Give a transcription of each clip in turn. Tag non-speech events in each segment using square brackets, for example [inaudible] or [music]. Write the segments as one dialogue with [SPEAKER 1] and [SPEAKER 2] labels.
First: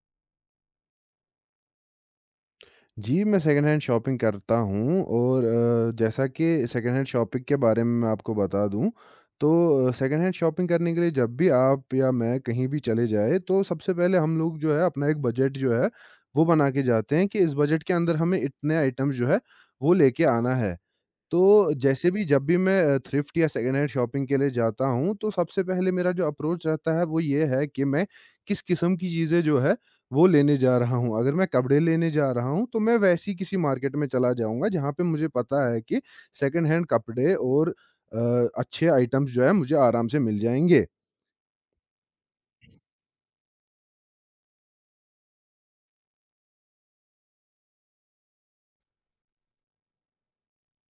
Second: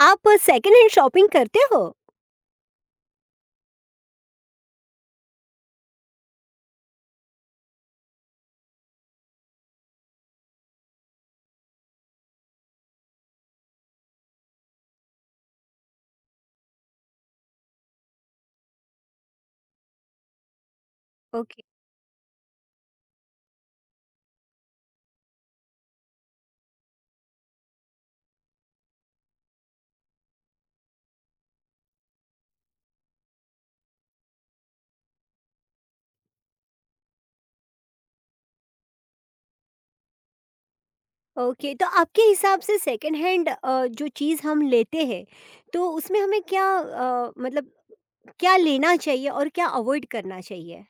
[SPEAKER 1] आप second hand shopping करते हो?
[SPEAKER 2] जी, मैं सेकंड हैंड शॉपिंग करता हूँ और जैसा कि सेकंड हैंड शॉपिंग के बारे में मैं आपको बता दूँ, तो सेकंड हैंड शॉपिंग करने के लिए जब भी आप या मैं कहीं भी चले जाएँ, तो सबसे पहले हम लोग जो है अपना एक बजट जो है, वो बना के जाते हैं कि इस बजट के अंदर हमें इतने आइटम्स जो है, वो लेके आना है।
[SPEAKER 1] ओके।
[SPEAKER 2] तो जैसे भी जब भी मैं थ्रिफ्ट या सेकंड हैंड शॉपिंग के लिए जाता हूँ, तो सबसे पहले मेरा जो अप्रोच रहता है वो ये है कि मैं किस किस्म की चीज़ें जो है वो लेने जा रहा हूँ। अगर मैं कपड़े लेने जा रहा हूँ, तो मैं वैसी किसी मार्केट में चला जाऊँगा जहाँ पे मुझे पता है कि सेकंड हैंड कपड़े और अ, अच्छे आइटम्स जो है मुझे आराम से मिल जाएँगे।
[SPEAKER 1] ओके, तो आपके हिसाब से सेकंड हैंड जो चीज़ हम लेते हैं, तो उसमें हमें क्या मतलब क्या लेना चाहिए और क्या अवॉइड करना चाहिए?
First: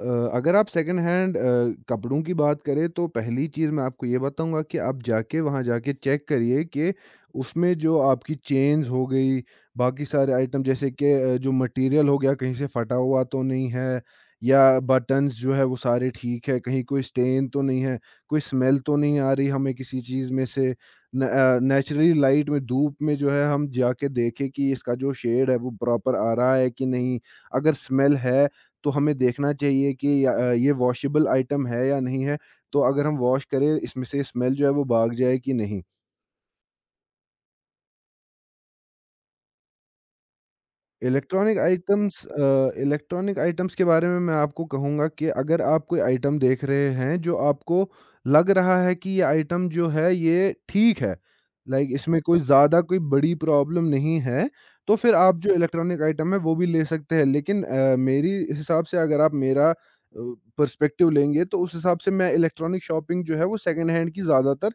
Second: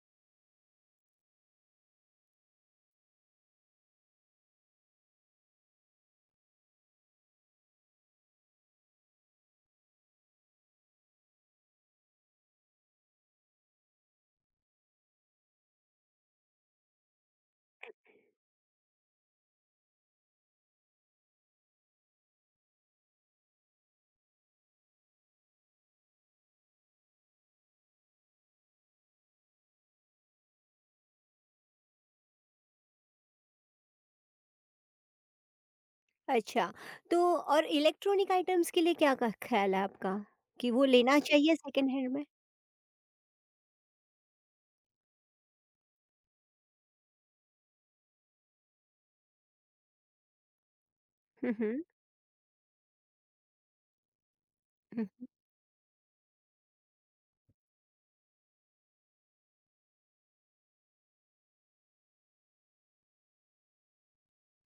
[SPEAKER 2] अ, अगर आप सेकंड हैंड कपड़ों की बात करें तो पहली चीज़ मैं आपको ये बताऊँगा कि आप जाके वहाँ जाके चेक करिए कि उसमें जो आपकी चेन्स हो गई, बाकी सारे आइटम जैसे कि जो मटेरियल हो गया कहीं से फटा हुआ तो नहीं है या बटन्स जो है वो सारे ठीक है, कहीं कोई स्टेन तो नहीं है, कोई स्मेल तो नहीं आ रही हमें किसी चीज़ में से। न अ, नेचुरली लाइट में धूप में जो है हम जाके देखें कि इसका जो शेड है वो प्रॉपर आ रहा है कि नहीं, अगर स्मेल है तो हमें देखना चाहिए कि या ये वॉशेबल आइटम है या नहीं है? तो अगर हम वॉश करें इसमें से स्मेल जो है वो भाग जाए कि नहीं?
[SPEAKER 1] अच्छा, तो और इलेक्ट्रॉनिक आइटम्स के लिए क्या क ख्याल है आपका, कि वो लेना चाहिए सेकंड हैंड में?
[SPEAKER 2] इलेक्ट्रॉनिक आइटम्स के बारे में मैं आपको कहूँगा कि अगर आप कोई आइटम देख रहे हैं जो आपको लग रहा है कि ये आइटम जो है ये ठीक है,
[SPEAKER 1] हुँ, हुँ।
[SPEAKER 2] लाइक इसमें कोई ज़्यादा कोई बड़ी प्रॉब्लम नहीं है, तो
[SPEAKER 1] हुँ,
[SPEAKER 2] फिर आप जो इलेक्ट्रॉनिक आइटम है वो भी ले सकते हैं। लेकिन मेरी हिसाब से अगर आप मेरा पर्सपेक्टिव लेंगे तो उस हिसाब से मैं इलेक्ट्रॉनिक शॉपिंग जो है वो सेकंड हैंड की ज़्यादातर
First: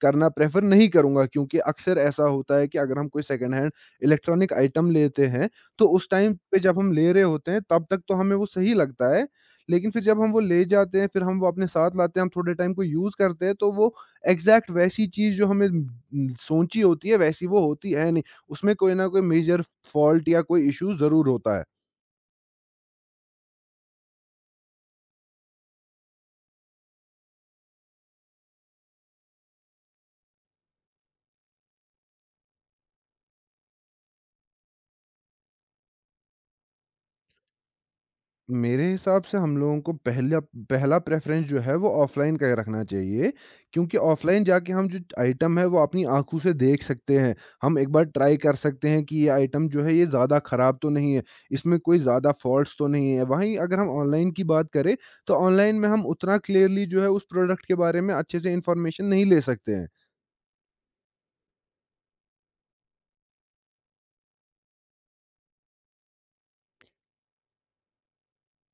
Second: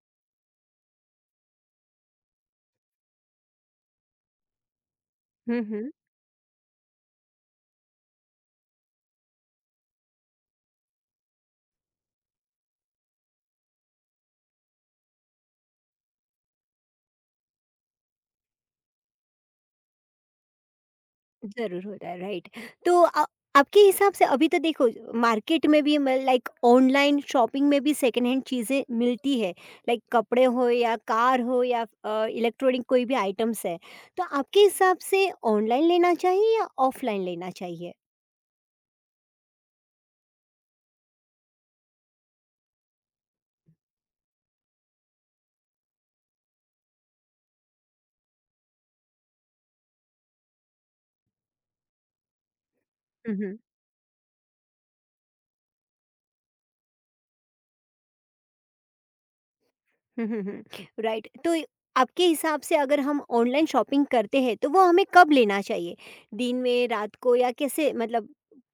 [SPEAKER 2] करना प्रेफ़र नहीं करूँगा, क्योंकि अक्सर ऐसा होता है कि अगर हम कोई सेकंड हैंड इलेक्ट्रॉनिक आइटम लेते हैं
[SPEAKER 1] हुँ,
[SPEAKER 2] तो
[SPEAKER 1] हुँ।
[SPEAKER 2] उस टाइम पे जब हम ले रहे होते हैं तब तक तो हमें वो सही लगता है। लेकिन फिर जब हम वो ले जाते हैं, फिर हम वो अपने साथ लाते हैं, हम थोड़े टाइम को यूज़ करते हैं तो वो एग्ज़ैक्ट वैसी चीज़ जो हमें सोची होती है वैसी वो होती है नहीं। उसमें कोई ना कोई मेजर फ़ॉल्ट या कोई इश्यू ज़रूर होता है।
[SPEAKER 1] ज़रूर होता है, राइट। तो आपके हिसाब से अभी तो देखो मार्केट में भी म लाइक ऑनलाइन शॉपिंग में भी सेकंड हैंड चीज़ें मिलती है। लाइक कपड़े हो या कार हो या इलेक्ट्रॉनिक कोई भी आइटम्स है। तो आपके हिसाब से ऑनलाइन लेना चाहिए या ऑफलाइन लेना चाहिए?
[SPEAKER 2] मेरे हिसाब से हम लोगों को पहला पहला प्रेफ़रेंस जो है वो ऑफ़लाइन का ही रखना चाहिए, क्योंकि ऑफ़लाइन जाके हम जो आइटम है वो अपनी आँखों से देख सकते हैं। हम एक बार ट्राई कर सकते हैं कि ये आइटम जो है ये ज़्यादा ख़राब तो नहीं है, इसमें कोई ज़्यादा फ़ॉल्ट्स तो नहीं है।
[SPEAKER 1] हुँ,
[SPEAKER 2] वहीं
[SPEAKER 1] हुँ।
[SPEAKER 2] अगर हम ऑनलाइन की बात करें तो ऑनलाइन में हम उतना क्लियरली जो है उस प्रोडक्ट के बारे में अच्छे से इन्फॉर्मेशन नहीं ले सकते हैं।
[SPEAKER 1] [laughs] हुँ, हुँ, हुँ। राइट। तो आपके हिसाब से अगर हम ऑनलाइन शॉपिंग करते हैं तो वो हमें कब लेना चाहिए? दिन में, रात को या कैसे, मतलब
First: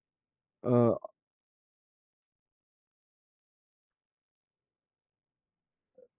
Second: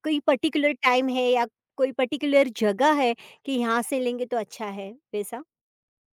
[SPEAKER 1] कोई पर्टिकुलर टाइम
[SPEAKER 2] अ
[SPEAKER 1] है या कोई पर्टिकुलर जगह है कि यहाँ से लेंगे तो अच्छा है वैसा?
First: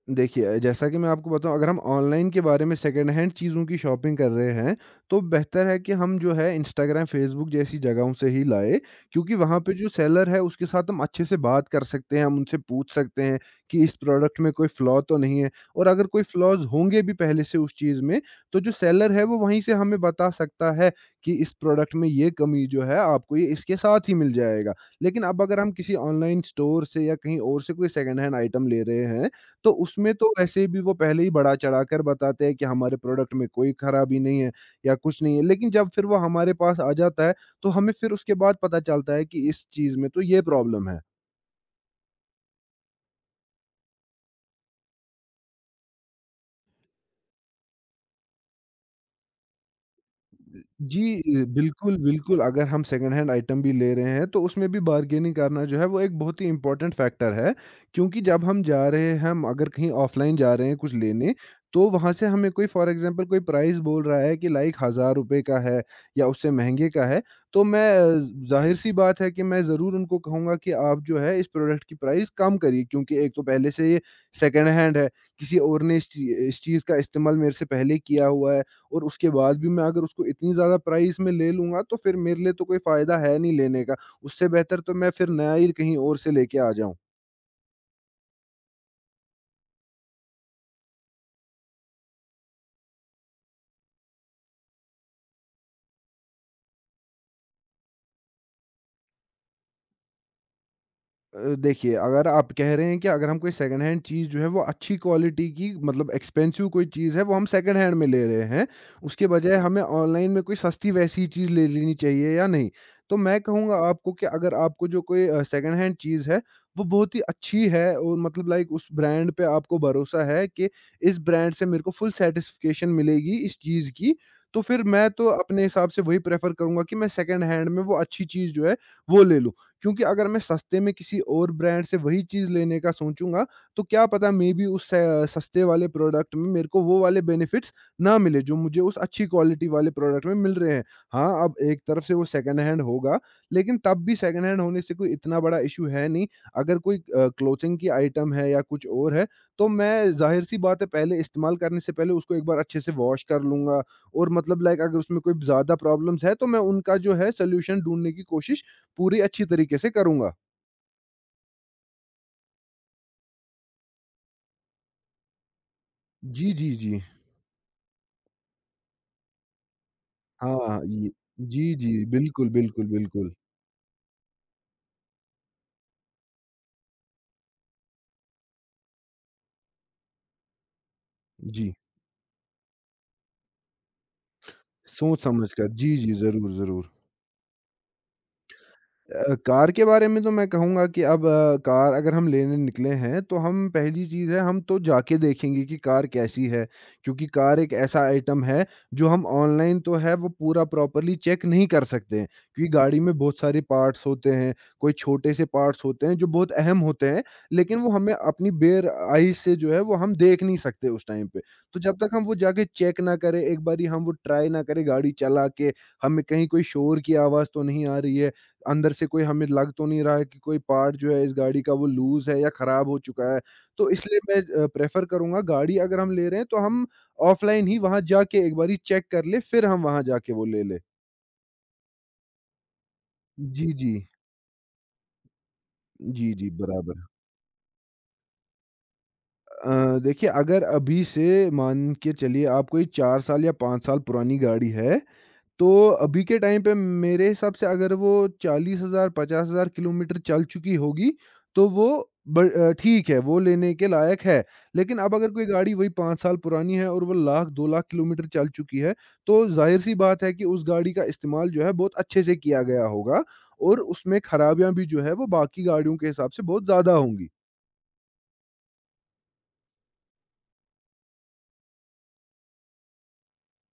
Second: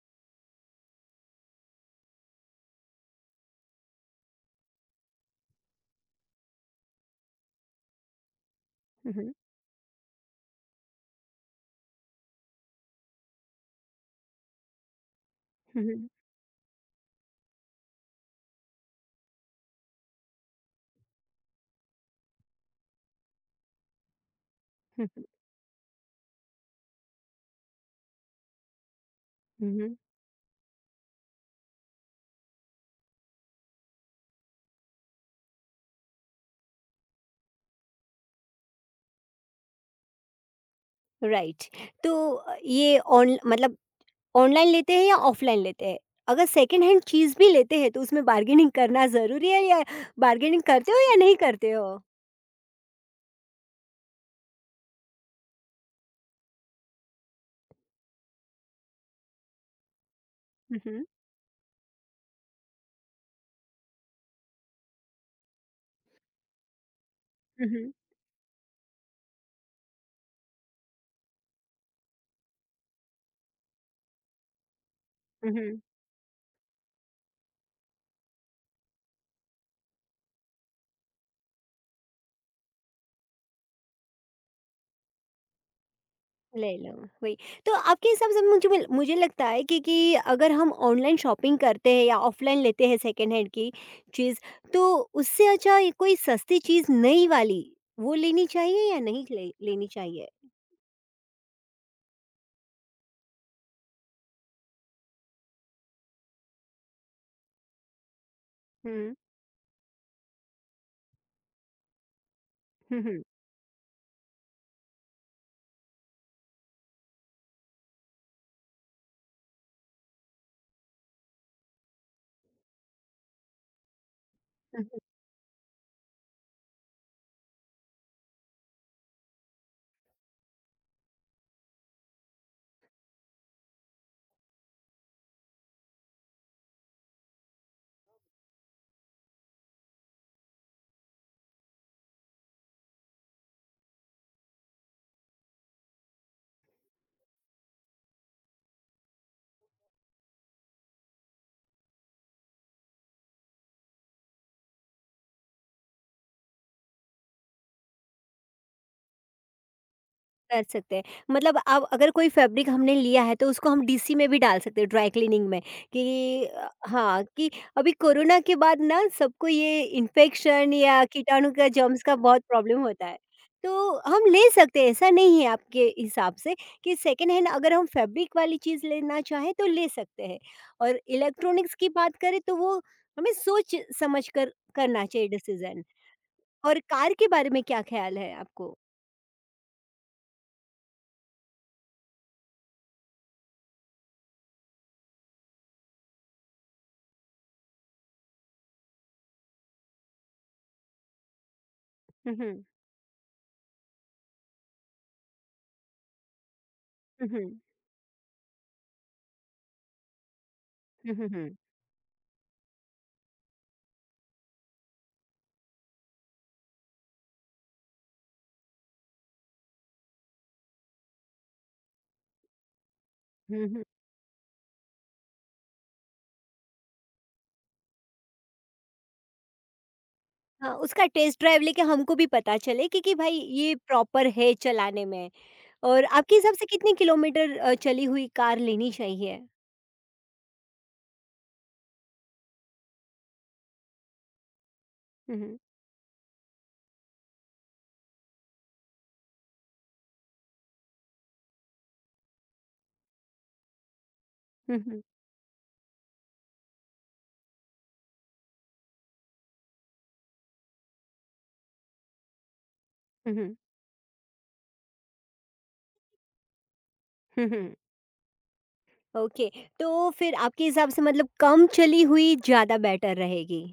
[SPEAKER 2] देखिए, जैसा कि मैं आपको बताऊँ, अगर हम ऑनलाइन के बारे में सेकंड हैंड चीज़ों की शॉपिंग कर रहे हैं, तो बेहतर है कि हम जो है इंस्टाग्राम, फेसबुक जैसी जगहों से ही लाएँ,
[SPEAKER 1] हुँ, हुँ।
[SPEAKER 2] क्योंकि वहाँ पे जो सेलर है उसके साथ हम अच्छे से बात कर सकते हैं, हम उनसे पूछ सकते हैं कि इस प्रोडक्ट में कोई फ्लॉ तो नहीं है,
[SPEAKER 1] हुँ,
[SPEAKER 2] और अगर
[SPEAKER 1] हुँ।
[SPEAKER 2] कोई फ्लॉज़ होंगे भी पहले से उस चीज़ में, तो जो सेलर है वो वहीं से हमें बता सकता है कि इस प्रोडक्ट में ये कमी जो है आपको ये इसके साथ ही मिल जाएगा।
[SPEAKER 1] हुँ,
[SPEAKER 2] लेकिन
[SPEAKER 1] हुँ।
[SPEAKER 2] अब अगर हम किसी ऑनलाइन स्टोर से या कहीं और से कोई सेकंड हैंड आइटम ले रहे हैं,
[SPEAKER 1] हुँ,
[SPEAKER 2] तो
[SPEAKER 1] हुँ।
[SPEAKER 2] उसमें तो वैसे भी वो पहले ही बढ़ा-चढ़ा कर बताते हैं कि हमारे प्रोडक्ट में कोई खराबी नहीं है या कुछ नहीं है। लेकिन जब फिर वो हमारे पास आ जाता है, तो हमें फिर उसके बाद पता चलता है कि इस चीज़ में तो ये प्रॉब्लम है।
[SPEAKER 1] राइट। तो ये ऑन मतलब ऑनलाइन लेते हैं या ऑफलाइन लेते हैं? अगर सेकंड हैंड चीज़ भी लेते हैं तो उसमें बार्गेनिंग करना ज़रूरी है, या बार्गेनिंग करते हो या
[SPEAKER 2] जी,
[SPEAKER 1] नहीं करते हो?
[SPEAKER 2] बिल्कुल, बिल्कुल, अगर हम सेकंड हैंड आइटम भी ले रहे हैं तो उसमें भी बार्गेनिंग करना जो है वो एक बहुत ही इम्पोर्टेंट फैक्टर है, क्योंकि जब हम जा रहे हैं, हम अगर कहीं ऑफ़लाइन जा रहे हैं
[SPEAKER 1] हुँ,
[SPEAKER 2] कुछ
[SPEAKER 1] हुँ।
[SPEAKER 2] लेने, तो वहाँ से हमें कोई फ़ॉर एग्ज़ाम्पल कोई प्राइस बोल रहा है कि लाइक 1,000 रुपए का है या उससे महँगे का है, तो
[SPEAKER 1] हुँ,
[SPEAKER 2] मैं
[SPEAKER 1] हुँ।
[SPEAKER 2] ज़ाहिर-सी बात है कि मैं ज़रूर उनको कहूँगा कि आप जो है इस प्रोडक्ट की प्राइस कम करिए, क्योंकि एक तो पहले से ये सेकंड हैंड है,
[SPEAKER 1] हुँ,
[SPEAKER 2] किसी
[SPEAKER 1] हुँ।
[SPEAKER 2] और ने इस चीज़ का इस्तेमाल मेरे से पहले किया हुआ है। और उसके बाद भी मैं अगर उसको इतनी ज़्यादा प्राइस में ले लूँगा तो फिर मेरे लिए तो कोई फ़ायदा है नहीं लेने का। उससे बेहतर तो मैं फिर नया ही कहीं और से लेके आ
[SPEAKER 1] ले लो
[SPEAKER 2] जाऊँ।
[SPEAKER 1] वही। तो आपके हिसाब से मुझे मुझे लगता है कि अगर हम ऑनलाइन शॉपिंग करते हैं या ऑफलाइन लेते हैं सेकेंड हैंड की चीज़, तो उससे अच्छा ये कोई सस्ती चीज़ नई वाली वो लेनी चाहिए, या नहीं लेनी चाहिए?
[SPEAKER 2] देखिए, अगर आप कह रहे हैं कि अगर हम कोई सेकंड हैंड चीज़ जो है वो अच्छी क्वालिटी की मतलब एक्सपेंसिव कोई चीज़ है वो हम सेकंड हैंड में ले रहे हैं,
[SPEAKER 1] हम्म।
[SPEAKER 2] उसके बजाय हमें ऑनलाइन में कोई सस्ती वैसी चीज़ ले लेनी चाहिए या नहीं?
[SPEAKER 1] हम्म।
[SPEAKER 2] तो
[SPEAKER 1] हम्म।
[SPEAKER 2] मैं कहूँगा आपको कि अगर आपको जो कोई सेकंड हैंड चीज़ है, वो बहुत ही अच्छी है और मतलब लाइक उस ब्रांड पे आपको भरोसा है कि इस ब्रांड से मेरे को फुल सैटिस्फैक्शन मिलेगी इस चीज़ की, तो फिर मैं तो अपने हिसाब से वही प्रेफ़र करूँगा कि मैं सेकंड हैंड में वो अच्छी चीज़ जो है, वो ले लूँ। क्योंकि अगर मैं सस्ते में किसी और ब्रांड से वही चीज़ लेने का सोचूँगा, तो क्या पता मे-बी उस स सस्ते वाले प्रोडक्ट में मेरे को वो वाले बेनिफिट्स ना मिले, जो मुझे उस अच्छी क्वालिटी वाले प्रोडक्ट में मिल रहे हैं। हाँ, अब एक तरफ से वो सेकंड हैंड होगा, लेकिन तब भी सेकंड हैंड होने से कोई इतना बड़ा इश्यू है नहीं। अगर कोई क्लोथिंग की आइटम है या कुछ और है, तो मैं ज़ाहिर-सी बात है पहले इस्तेमाल करने से पहले उसको एक बार अच्छे से वॉश कर लूँगा, और मतलब लाइक अगर उसमें कोई ज़्यादा प्रॉब्लम्स है, तो मैं उनका जो है सॉल्यूशन ढूँढने की कोशिश पूरी अच्छी तरीके से करूँगा।
[SPEAKER 1] कर सकते हैं, मतलब अब अगर कोई फैब्रिक हमने लिया है तो उसको हम डीसी में भी डाल सकते हैं ड्राई क्लीनिंग में, कि
[SPEAKER 2] जी, जी, जी।
[SPEAKER 1] हाँ, कि अभी कोरोना के बाद ना सबको ये इन्फेक्शन
[SPEAKER 2] हाँ,
[SPEAKER 1] या
[SPEAKER 2] ये
[SPEAKER 1] कीटाणु का,
[SPEAKER 2] जी,
[SPEAKER 1] जर्म्स
[SPEAKER 2] जी।
[SPEAKER 1] का बहुत
[SPEAKER 2] बिल्कुल,
[SPEAKER 1] प्रॉब्लम
[SPEAKER 2] बिल्कुल,
[SPEAKER 1] होता है।
[SPEAKER 2] बिल्कुल।
[SPEAKER 1] तो हम ले सकते हैं, ऐसा नहीं है आपके हिसाब से कि सेकेंड हैंड अगर हम फैब्रिक वाली चीज़ लेना चाहें तो ले सकते हैं, और
[SPEAKER 2] जी,
[SPEAKER 1] इलेक्ट्रॉनिक्स की बात करें तो वो हमें सोच समझ कर करना
[SPEAKER 2] सोच
[SPEAKER 1] चाहिए
[SPEAKER 2] समझ कर।
[SPEAKER 1] डिसीजन।
[SPEAKER 2] जी, जी। ज़रूर,
[SPEAKER 1] और
[SPEAKER 2] ज़रूर।
[SPEAKER 1] कार के बारे में क्या ख्याल है आपको?
[SPEAKER 2] कार के बारे में तो मैं कहूँगा कि अब कार अगर हम लेने निकले हैं, तो हम पहली चीज़ है हम तो जाके देखेंगे कि कार कैसी है, क्योंकि कार एक ऐसा आइटम है जो हम ऑनलाइन तो है वो पूरा प्रॉपर्ली चेक नहीं कर सकते हैं,
[SPEAKER 1] हम्म। हम्म।
[SPEAKER 2] क्योंकि गाड़ी में बहुत सारे पार्ट्स होते हैं, कोई छोटे से पार्ट्स होते हैं जो बहुत अहम होते हैं,
[SPEAKER 1] हम्म। हम्म।
[SPEAKER 2] लेकिन वो हमें अपनी बेयर आइज़ से जो है वो हम देख नहीं सकते उस
[SPEAKER 1] हम्म।
[SPEAKER 2] टाइम पे।
[SPEAKER 1] हम्म।
[SPEAKER 2] तो जब तक हम वो जाके चेक ना करें, एक बारी हम वो ट्राई ना करें गाड़ी चला के, हमें कहीं कोई शोर की आवाज़ तो नहीं आ रही है, अंदर से कोई हमें लग तो नहीं रहा है कि कोई पार्ट जो है इस गाड़ी का वो लूज़ है या ख़राब हो चुका है।
[SPEAKER 1] हुँ, हुँ।
[SPEAKER 2] तो इसलिए मैं प्रेफ़र करूँगा गाड़ी अगर हम ले रहे हैं तो हम ऑफ़लाइन ही वहाँ जाके एक बारी चेक कर लें, फिर हम वहाँ जाके वो ले
[SPEAKER 1] हाँ,
[SPEAKER 2] लें।
[SPEAKER 1] उसका टेस्ट ड्राइव लेके हमको भी पता चले कि भाई
[SPEAKER 2] जी,
[SPEAKER 1] ये
[SPEAKER 2] जी।
[SPEAKER 1] प्रॉपर है चलाने में। और
[SPEAKER 2] जी,
[SPEAKER 1] आपके
[SPEAKER 2] जी,
[SPEAKER 1] हिसाब से कितने
[SPEAKER 2] बराबर।
[SPEAKER 1] किलोमीटर चली हुई कार लेनी चाहिए?
[SPEAKER 2] देखिए, अगर अभी से मान के चलिए आप कोई 4 साल या 5 साल पुरानी गाड़ी है,
[SPEAKER 1] हुँ, हुँ।
[SPEAKER 2] तो अभी के टाइम पे मेरे हिसाब से अगर वो 40,000 50,000 किलोमीटर चल चुकी होगी, तो वो ठीक है, वो लेने के लायक है।
[SPEAKER 1] हुँ,
[SPEAKER 2] लेकिन
[SPEAKER 1] हुँ।
[SPEAKER 2] अब अगर कोई गाड़ी वही 5 साल पुरानी है और वो लाख 2 लाख किलोमीटर चल चुकी है, तो ज़ाहिर-सी बात है कि उस गाड़ी का इस्तेमाल जो है बहुत अच्छे से किया गया होगा,
[SPEAKER 1] हुँ, हुँ।
[SPEAKER 2] और उसमें खराबियाँ भी जो है वो बाकी गाड़ियों के हिसाब से बहुत ज़्यादा होंगी।
[SPEAKER 1] हुँ, हुँ। ओके, तो फिर आपके हिसाब से मतलब कम चली हुई ज़्यादा बेटर रहेगी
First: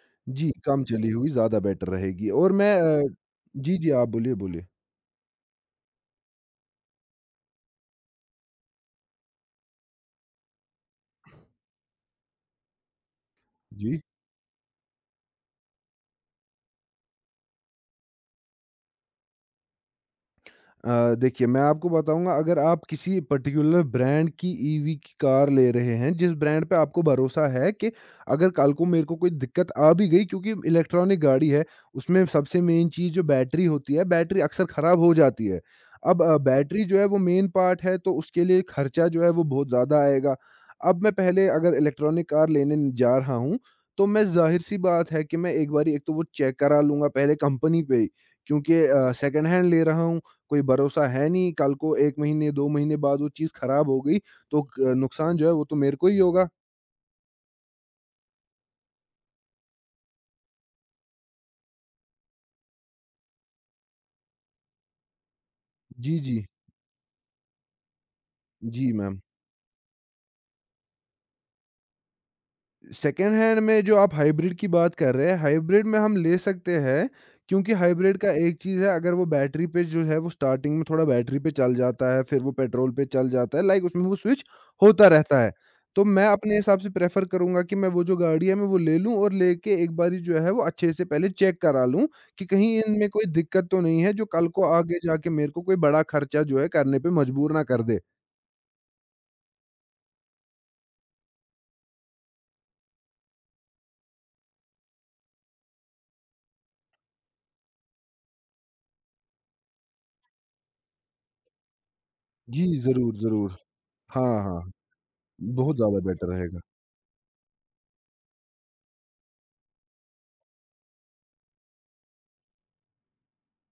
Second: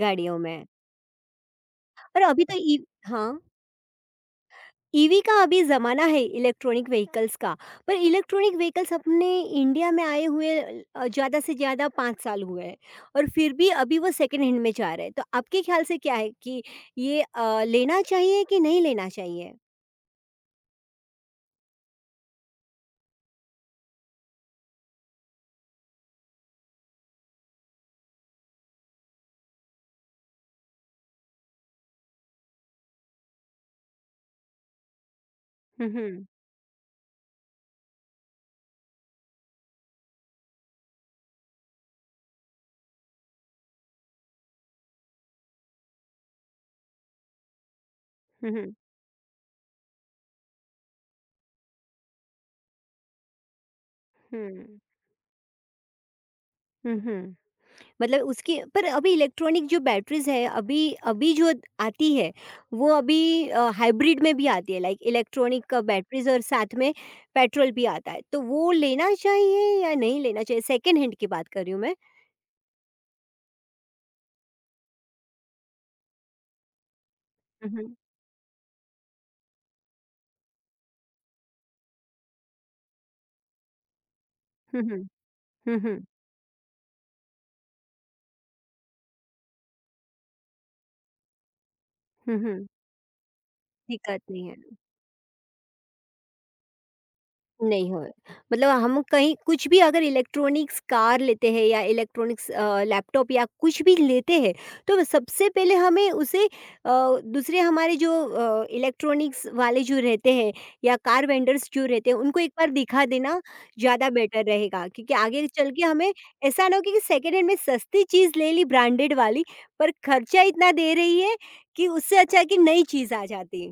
[SPEAKER 1] गाड़ियों
[SPEAKER 2] जी,
[SPEAKER 1] में।
[SPEAKER 2] कम चली हुई ज़्यादा बेटर
[SPEAKER 1] और
[SPEAKER 2] रहेगी,
[SPEAKER 1] अभी
[SPEAKER 2] और
[SPEAKER 1] तो
[SPEAKER 2] मैं
[SPEAKER 1] ई
[SPEAKER 2] अ,
[SPEAKER 1] हाँ।
[SPEAKER 2] जी, जी, आप बोलिए, बोलिए।
[SPEAKER 1] ईवी का अभी ज़माना है इलेक्ट्रॉनिक व्हीकल्स का, पर इलेक्ट्रॉनिक व्हीकल्स अपने इंडिया में आए हुए ज़्यादा से ज़्यादा 5 साल हुए हैं, और फिर भी अभी
[SPEAKER 2] जी।
[SPEAKER 1] वो सेकंड हैंड में जा रहे हैं। तो आपके ख़्याल से क्या है कि ये लेना चाहिए कि नहीं लेना चाहिए?
[SPEAKER 2] देखिए, मैं आपको बताऊँगा, अगर आप किसी पर्टिकुलर ब्रांड की ईवी की कार ले रहे हैं, जिस ब्रांड पे आपको भरोसा है कि अगर कल को मेरे को कोई दिक्कत आ भी गई, क्योंकि इलेक्ट्रॉनिक गाड़ी है, उसमें सबसे मेन चीज़ जो बैटरी होती है, बैटरी अक्सर ख़राब हो जाती है।
[SPEAKER 1] हुँ,
[SPEAKER 2] अब
[SPEAKER 1] हुँ।
[SPEAKER 2] बैटरी जो है वो मेन पार्ट है तो उसके लिए खर्चा जो है वो बहुत ज़्यादा आएगा। अब मैं पहले अगर इलेक्ट्रॉनिक कार लेने जा रहा हूँ, तो मैं ज़ाहिर-सी बात है कि मैं एक बारी एक तो वो चेक करा लूँगा पहले कंपनी पे ही,
[SPEAKER 1] हुँ, हुँ।
[SPEAKER 2] क्योंकि सेकंड हैंड ले रहा हूँ। कोई भरोसा है नहीं, कल को 1 महीने 2 महीने बाद वो चीज़ खराब हो गई, तो
[SPEAKER 1] हुँ।
[SPEAKER 2] क नुकसान जो है वो तो मेरे को ही होगा।
[SPEAKER 1] हुँ, हुँ। मतलब उसकी पर अभी इलेक्ट्रॉनिक जो बैटरीज़ है, अभी अभी जो आती है, वो अभी हाइब्रिड में भी आती है, लाइक इलेक्ट्रॉनिक
[SPEAKER 2] जी,
[SPEAKER 1] बैटरीज़ और
[SPEAKER 2] जी।
[SPEAKER 1] साथ में पेट्रोल भी आता है। तो वो
[SPEAKER 2] जी,
[SPEAKER 1] लेना
[SPEAKER 2] मैम।
[SPEAKER 1] चाहिए या नहीं लेना चाहिए? सेकंड हैंड की बात कर रही हूँ मैं।
[SPEAKER 2] सेकेंड हैंड में जो आप हाइब्रिड की बात कर रहे हैं, हाइब्रिड में हम ले सकते हैं
[SPEAKER 1] हुँ,
[SPEAKER 2] क्योंकि
[SPEAKER 1] हुँ।
[SPEAKER 2] हाइब्रिड का एक चीज़ है अगर वो बैटरी पे जो है वो स्टार्टिंग में थोड़ा बैटरी पे चल जाता है, फिर वो पेट्रोल पे चल जाता है लाइक उसमें वो स्विच
[SPEAKER 1] हुँ, हुँ।
[SPEAKER 2] होता रहता है।
[SPEAKER 1] हुँ, हुँ।
[SPEAKER 2] तो मैं अपने हिसाब से प्रेफ़र करूँगा कि मैं वो जो गाड़ी है मैं वो ले लूँ और लेके एक बारी जो है वो अच्छे से पहले चेक करा लूँ
[SPEAKER 1] हुँ,
[SPEAKER 2] कि
[SPEAKER 1] हुँ।
[SPEAKER 2] कहीं इनमें कोई दिक्कत तो नहीं है
[SPEAKER 1] दिक्कत
[SPEAKER 2] जो
[SPEAKER 1] नहीं
[SPEAKER 2] कल
[SPEAKER 1] है।
[SPEAKER 2] को आगे जाके मेरे को कोई बड़ा खर्चा जो है करने पे मजबूर ना कर
[SPEAKER 1] नहीं
[SPEAKER 2] दे।
[SPEAKER 1] होए। मतलब हम कहीं कुछ भी अगर इलेक्ट्रॉनिक्स कार लेते हैं या इलेक्ट्रॉनिक्स लैपटॉप या कुछ भी लेते हैं, तो सबसे पहले हमें उसे दूसरे हमारे जो इलेक्ट्रॉनिक्स वाले जो रहते हैं या कार वेंडर्स जो रहते हैं, उनको एक
[SPEAKER 2] जी,
[SPEAKER 1] बार दिखा
[SPEAKER 2] ज़रूर,
[SPEAKER 1] देना
[SPEAKER 2] ज़रूर।
[SPEAKER 1] ज़्यादा
[SPEAKER 2] हाँ,
[SPEAKER 1] बेटर
[SPEAKER 2] हाँ।
[SPEAKER 1] रहेगा। क्योंकि आगे चल
[SPEAKER 2] बहुत
[SPEAKER 1] के
[SPEAKER 2] ज़्यादा
[SPEAKER 1] हमें
[SPEAKER 2] बेटर रहेगा।
[SPEAKER 1] ऐसा ना हो कि सेकंड हैंड में सस्ती चीज़ ले ली ब्रांडेड वाली, पर खर्चा इतना दे रही है कि उससे अच्छा है कि नई चीज़ आ जाती।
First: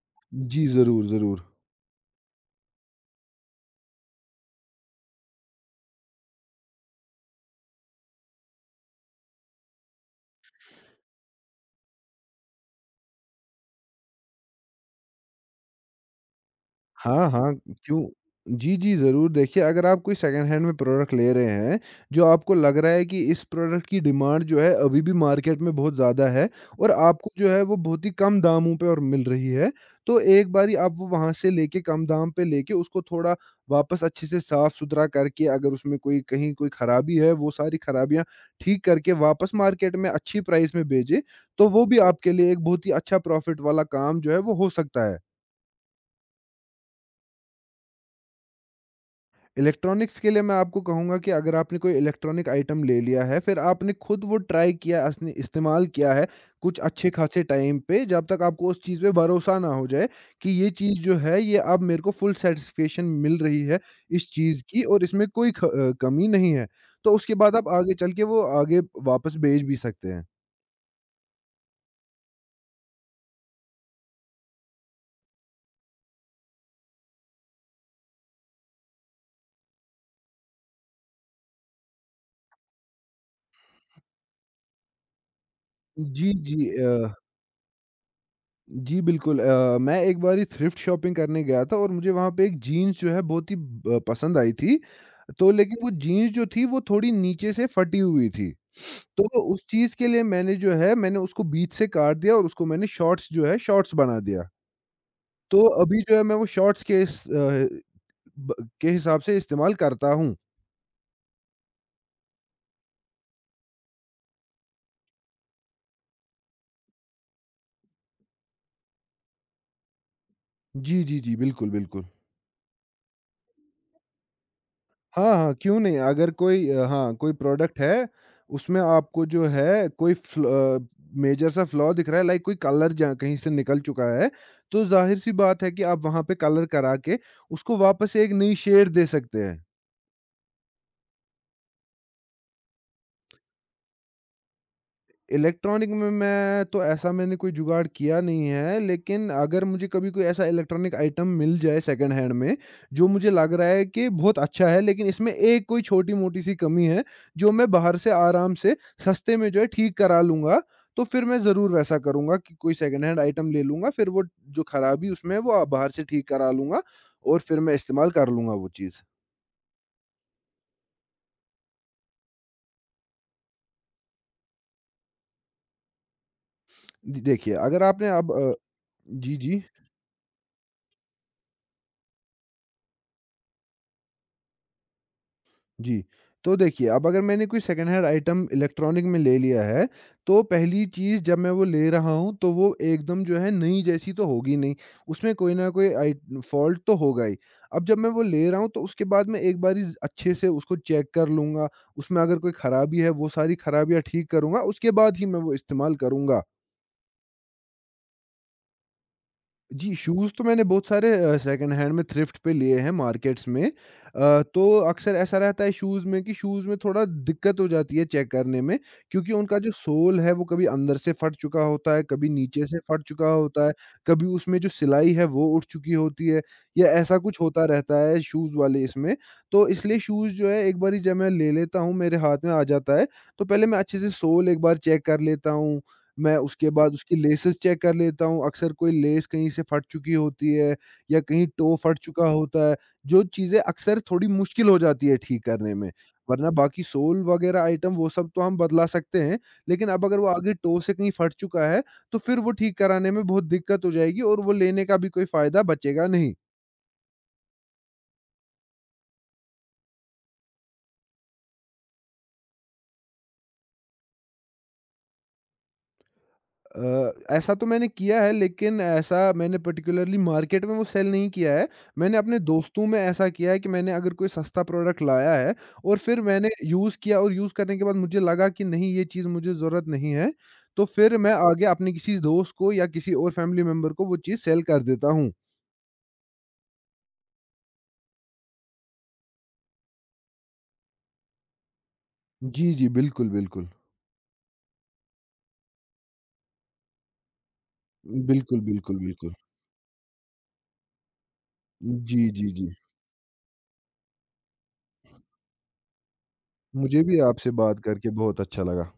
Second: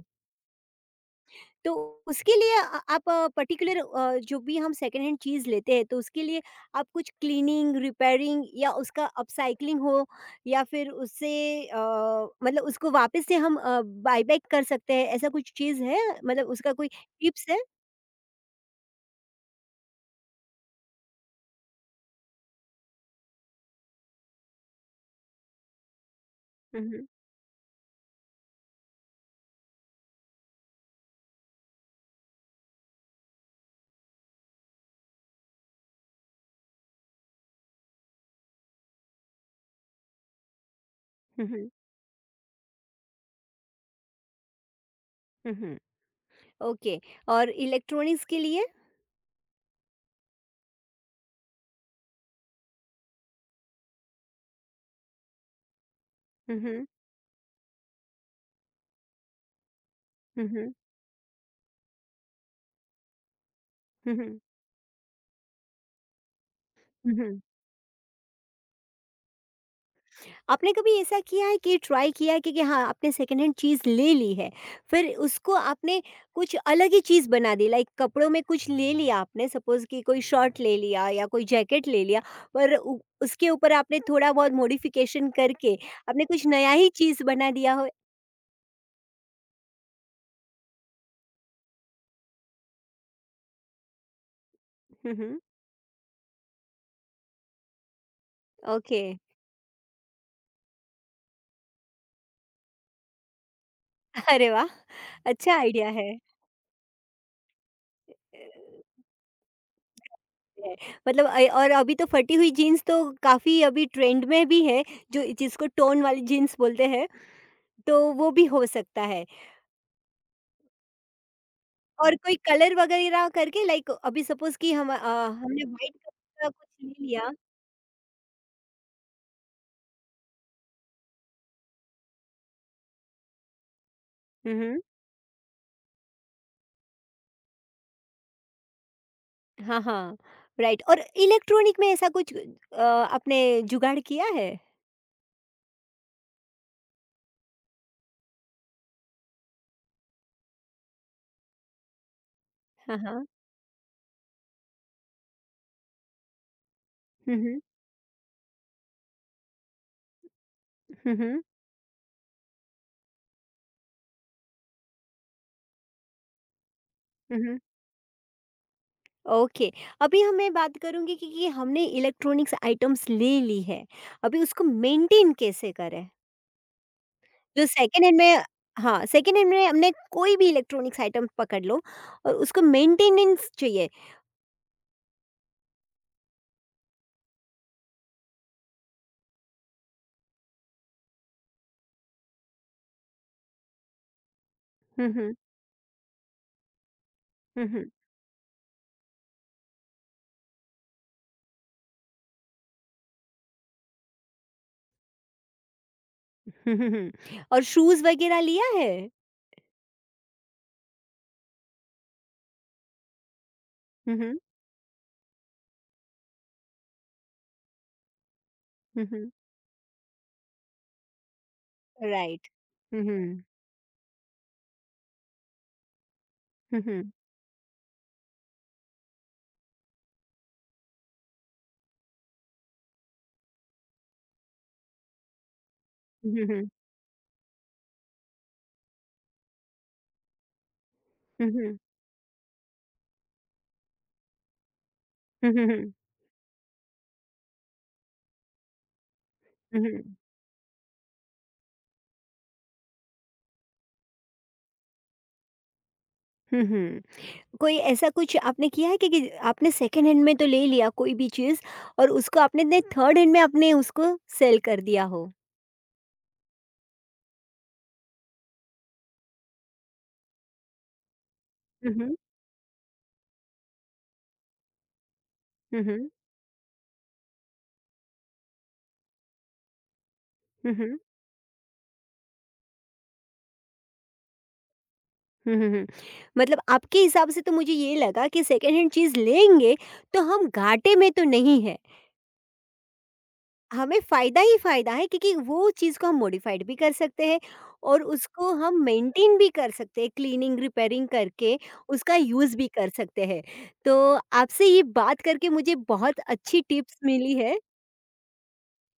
[SPEAKER 2] जी, ज़रूर, ज़रूर।
[SPEAKER 1] तो उसके लिए आप पर्टिकुलर जो भी हम सेकेंड हैंड चीज़ लेते हैं, तो उसके लिए आप कुछ क्लीनिंग, रिपेयरिंग या उसका अपसाइक्लिंग हो, या फिर उससे अ, मतलब उसको वापस से हम बायबैक कर सकते हैं, ऐसा कुछ चीज़ है? मतलब उसका कोई
[SPEAKER 2] हाँ,
[SPEAKER 1] टिप्स
[SPEAKER 2] हाँ,
[SPEAKER 1] है?
[SPEAKER 2] क्यों जी, जी, ज़रूर। देखिए, अगर आप कोई सेकंड हैंड में प्रोडक्ट ले रहे हैं, जो आपको लग रहा है कि इस प्रोडक्ट की डिमांड जो है अभी भी मार्केट में बहुत ज़्यादा है
[SPEAKER 1] हुँ,
[SPEAKER 2] और
[SPEAKER 1] हुँ।
[SPEAKER 2] आपको जो है वो बहुत ही कम दामों पे और मिल रही है, तो एक बारी आप वो वहाँ से लेके कम दाम पे लेके उसको थोड़ा वापस अच्छे से साफ-सुथरा करके अगर उसमें कोई कहीं कोई खराबी है, वो सारी खराबियाँ ठीक करके वापस मार्केट में अच्छी प्राइस में भेजें,
[SPEAKER 1] हुँ,
[SPEAKER 2] तो
[SPEAKER 1] हुँ।
[SPEAKER 2] वो भी आपके लिए एक बहुत ही अच्छा प्रॉफ़िट वाला काम जो है वो हो सकता है।
[SPEAKER 1] हुँ, हुँ। ओके। और इलेक्ट्रॉनिक्स के लिए?
[SPEAKER 2] इलेक्ट्रॉनिक्स के लिए मैं आपको कहूँगा कि अगर आपने कोई इलेक्ट्रॉनिक आइटम ले लिया है, फिर आपने खुद वो ट्राई किया, असने इस्तेमाल किया है,
[SPEAKER 1] हुँ,
[SPEAKER 2] कुछ
[SPEAKER 1] हुँ।
[SPEAKER 2] अच्छे खासे टाइम पे, जब तक आपको उस चीज़ पे भरोसा ना हो जाए
[SPEAKER 1] हुँ,
[SPEAKER 2] कि ये
[SPEAKER 1] हुँ।
[SPEAKER 2] चीज़ जो है, ये अब मेरे को फुल सैटिस्फैक्शन मिल रही है
[SPEAKER 1] हुँ,
[SPEAKER 2] इस
[SPEAKER 1] हुँ।
[SPEAKER 2] चीज़ की और इसमें कोई कमी नहीं है।
[SPEAKER 1] हुँ,
[SPEAKER 2] तो उसके
[SPEAKER 1] हुँ।
[SPEAKER 2] बाद आप आगे चल के वो आगे वापस बेच भी सकते हैं।
[SPEAKER 1] आपने कभी ऐसा किया है कि ट्राई किया है कि हाँ आपने सेकेंड हैंड चीज़ ले ली है, फिर उसको आपने कुछ अलग ही चीज़ बना दी, लाइक कपड़ों में कुछ ले लिया आपने, सपोज कि कोई शर्ट ले लिया या कोई जैकेट ले लिया, पर उसके ऊपर आपने थोड़ा बहुत मॉडिफिकेशन करके आपने
[SPEAKER 2] जी,
[SPEAKER 1] कुछ
[SPEAKER 2] जी।
[SPEAKER 1] नया ही चीज़ बना दिया हो?
[SPEAKER 2] जी, बिल्कुल। मैं एक बारी थ्रिफ्ट शॉपिंग करने गया था और मुझे वहाँ पे एक जीन्स जो है बहुत ही ब पसंद आई थी।
[SPEAKER 1] हम्म।
[SPEAKER 2] तो लेकिन वो जीन्स जो थी वो थोड़ी नीचे से फटी हुई थी।
[SPEAKER 1] ओके।
[SPEAKER 2] तो उस चीज़ के लिए मैंने जो है मैंने उसको बीच से काट दिया और उसको मैंने शॉर्ट्स जो है शॉर्ट्स बना दिया।
[SPEAKER 1] अरे वाह, अच्छा
[SPEAKER 2] तो
[SPEAKER 1] आइडिया
[SPEAKER 2] अभी
[SPEAKER 1] है
[SPEAKER 2] जो है मैं वो शॉर्ट्स के इस ब के हिसाब से इस्तेमाल करता हूँ।
[SPEAKER 1] है। मतलब और अभी तो फटी हुई जीन्स तो काफ़ी अभी ट्रेंड में भी है, जो जिसको टोन वाली जीन्स बोलते हैं, तो वो भी हो सकता है।
[SPEAKER 2] जी, जी, जी। बिल्कुल, बिल्कुल।
[SPEAKER 1] और कोई कलर वगैरह करके, लाइक अभी सपोज कि
[SPEAKER 2] हाँ, हाँ,
[SPEAKER 1] हमने
[SPEAKER 2] क्यों
[SPEAKER 1] व्हाइट
[SPEAKER 2] नहीं? अगर
[SPEAKER 1] कलर का कुछ
[SPEAKER 2] कोई
[SPEAKER 1] ले
[SPEAKER 2] हाँ,
[SPEAKER 1] लिया।
[SPEAKER 2] कोई प्रोडक्ट है उसमें आपको जो है कोई मेजर सा फ्लॉ दिख रहा है लाइक कोई कलर जहाँ कहीं से निकल चुका है,
[SPEAKER 1] हम्म।
[SPEAKER 2] तो ज़ाहिर-सी बात है कि आप वहाँ पे कलर करा के उसको वापस एक नई शेड दे सकते हैं।
[SPEAKER 1] हाँ, हाँ। राइट। और इलेक्ट्रॉनिक में ऐसा कुछ आपने जुगाड़ किया है?
[SPEAKER 2] इलेक्ट्रॉनिक में मैं तो ऐसा मैंने कोई जुगाड़ किया नहीं है, लेकिन अगर मुझे कभी कोई ऐसा इलेक्ट्रॉनिक आइटम मिल जाए सेकंड हैंड में,
[SPEAKER 1] हाँ,
[SPEAKER 2] जो
[SPEAKER 1] हाँ।
[SPEAKER 2] मुझे लग रहा है कि बहुत अच्छा है, लेकिन इसमें एक कोई छोटी-मोटी सी कमी है, जो
[SPEAKER 1] हम्म।
[SPEAKER 2] मैं बाहर से आराम से सस्ते में जो है ठीक करा लूँगा, तो फिर मैं
[SPEAKER 1] हम्म।
[SPEAKER 2] ज़रूर वैसा करूँगा कि कोई सेकंड हैंड आइटम ले लूँगा, फिर वो जो खराबी उसमें है, वो बाहर से ठीक करा लूँगा और
[SPEAKER 1] हम्म।
[SPEAKER 2] फिर मैं इस्तेमाल कर लूँगा वो चीज़।
[SPEAKER 1] ओके। अभी हम मैं बात करूंगी कि हमने इलेक्ट्रॉनिक्स आइटम्स ले ली है, अभी उसको मेंटेन कैसे करें?
[SPEAKER 2] जी, देखिए
[SPEAKER 1] जो
[SPEAKER 2] अगर
[SPEAKER 1] सेकेंड
[SPEAKER 2] आपने
[SPEAKER 1] हैंड में। हाँ,
[SPEAKER 2] जी,
[SPEAKER 1] सेकेंड हैंड
[SPEAKER 2] जी।
[SPEAKER 1] में हमने कोई भी इलेक्ट्रॉनिक्स आइटम पकड़ लो और उसको मेंटेनेंस चाहिए।
[SPEAKER 2] जी, तो देखिए अब अगर मैंने कोई सेकंड हैंड आइटम इलेक्ट्रॉनिक में ले लिया है, तो पहली चीज़ जब मैं वो ले रहा हूँ तो वो एकदम जो है नई जैसी तो होगी नहीं,
[SPEAKER 1] हम्म।
[SPEAKER 2] उसमें कोई न कोई आइ फ़ॉल्ट तो होगा ही।
[SPEAKER 1] हुँ,
[SPEAKER 2] अब
[SPEAKER 1] हुँ।
[SPEAKER 2] जब मैं वो ले रहा हूँ तो उसके बाद मैं एक बारी अच्छे से उसको चेक कर लूँगा, उसमें अगर कोई खराबी है वो सारी खराबियाँ ठीक करूँगा, उसके बाद ही मैं वो इस्तेमाल करूँगा।
[SPEAKER 1] हुँ, हुँ, हुँ। और शूज़ वग़ैरह लिया है?
[SPEAKER 2] जी, शूज़ तो मैंने बहुत सारे सेकंड हैंड में थ्रिफ्ट पे लिए हैं मार्केट्स में।
[SPEAKER 1] हुँ, हुँ।
[SPEAKER 2] तो अक्सर ऐसा रहता है शूज़ में कि शूज़ में थोड़ा दिक्कत हो जाती है चेक करने में
[SPEAKER 1] हुँ, हुँ।
[SPEAKER 2] क्योंकि उनका जो सोल है वो कभी अंदर से फट चुका होता है, कभी
[SPEAKER 1] राइट।
[SPEAKER 2] नीचे से
[SPEAKER 1] हुँ,
[SPEAKER 2] फट चुका
[SPEAKER 1] हुँ।
[SPEAKER 2] होता है, कभी उसमें जो सिलाई है वो उठ चुकी होती है
[SPEAKER 1] हुँ,
[SPEAKER 2] या
[SPEAKER 1] हुँ।
[SPEAKER 2] ऐसा कुछ होता रहता है शूज़ वाले इसमें। तो इसलिए शूज़ जो है एक बारी जब मैं ले लेता हूँ, मेरे हाथ में आ जाता है, तो पहले मैं अच्छे से सोल एक बार चेक कर लेता हूँ मैं
[SPEAKER 1] हुँ, हुँ।
[SPEAKER 2] उसके बाद उसकी लेसेस चेक कर लेता हूँ, अक्सर कोई लेस कहीं से फट चुकी होती है या कहीं
[SPEAKER 1] हुँ,
[SPEAKER 2] टो
[SPEAKER 1] हुँ।
[SPEAKER 2] फट चुका होता है, जो चीज़ें अक्सर थोड़ी मुश्किल हो जाती है ठीक
[SPEAKER 1] हुँ, हुँ,
[SPEAKER 2] करने में।
[SPEAKER 1] हुँ।
[SPEAKER 2] वरना बाकी सोल वगैरह आइटम वो सब तो हम बदला सकते हैं,
[SPEAKER 1] हुँ,
[SPEAKER 2] लेकिन अब
[SPEAKER 1] हुँ।
[SPEAKER 2] अगर वो आगे टो से कहीं फट चुका है, तो फिर वो ठीक कराने में बहुत दिक्कत हो जाएगी और वो लेने का भी कोई फ़ायदा बचेगा नहीं।
[SPEAKER 1] हुँ, हुँ। कोई ऐसा कुछ आपने किया है कि आपने सेकंड हैंड में तो ले लिया कोई भी चीज़, और उसको आपने ने थर्ड हैंड में आपने उसको सेल कर दिया हो?
[SPEAKER 2] ऐसा तो मैंने किया है लेकिन ऐसा मैंने पर्टिकुलरली मार्केट में वो सेल नहीं किया है।
[SPEAKER 1] हुँ, हुँ।
[SPEAKER 2] मैंने अपने दोस्तों में ऐसा किया है कि मैंने अगर कोई सस्ता प्रोडक्ट लाया है
[SPEAKER 1] हुँ,
[SPEAKER 2] और
[SPEAKER 1] हुँ।
[SPEAKER 2] फिर मैंने यूज़ किया और यूज़ करने के बाद मुझे लगा कि नहीं ये चीज़ मुझे ज़रूरत नहीं है,
[SPEAKER 1] हुँ,
[SPEAKER 2] तो
[SPEAKER 1] हुँ।
[SPEAKER 2] फिर मैं आगे अपने किसी दोस्त को या किसी और फैमिली मेंबर को वो चीज़ सेल कर देता हूँ।
[SPEAKER 1] हुँ, हुँ, हुँ। मतलब आपके हिसाब से तो मुझे ये लगा कि सेकंड हैंड चीज़ लेंगे तो हम घाटे में तो नहीं हैं।
[SPEAKER 2] जी, जी। बिल्कुल, बिल्कुल।
[SPEAKER 1] हमें फ़ायदा ही फ़ायदा है, क्योंकि वो चीज़ को हम मॉडिफ़ाइड भी कर सकते हैं और उसको
[SPEAKER 2] बिल्कुल,
[SPEAKER 1] हम
[SPEAKER 2] बिल्कुल, बिल्कुल।
[SPEAKER 1] मेंटेन भी कर सकते हैं, क्लीनिंग, रिपेयरिंग करके उसका
[SPEAKER 2] जी, जी,
[SPEAKER 1] यूज़ भी
[SPEAKER 2] जी।
[SPEAKER 1] कर सकते हैं। तो आपसे ये बात करके मुझे बहुत अच्छी टिप्स
[SPEAKER 2] मुझे भी
[SPEAKER 1] मिली
[SPEAKER 2] आपसे
[SPEAKER 1] है।
[SPEAKER 2] बात करके बहुत अच्छा लगा।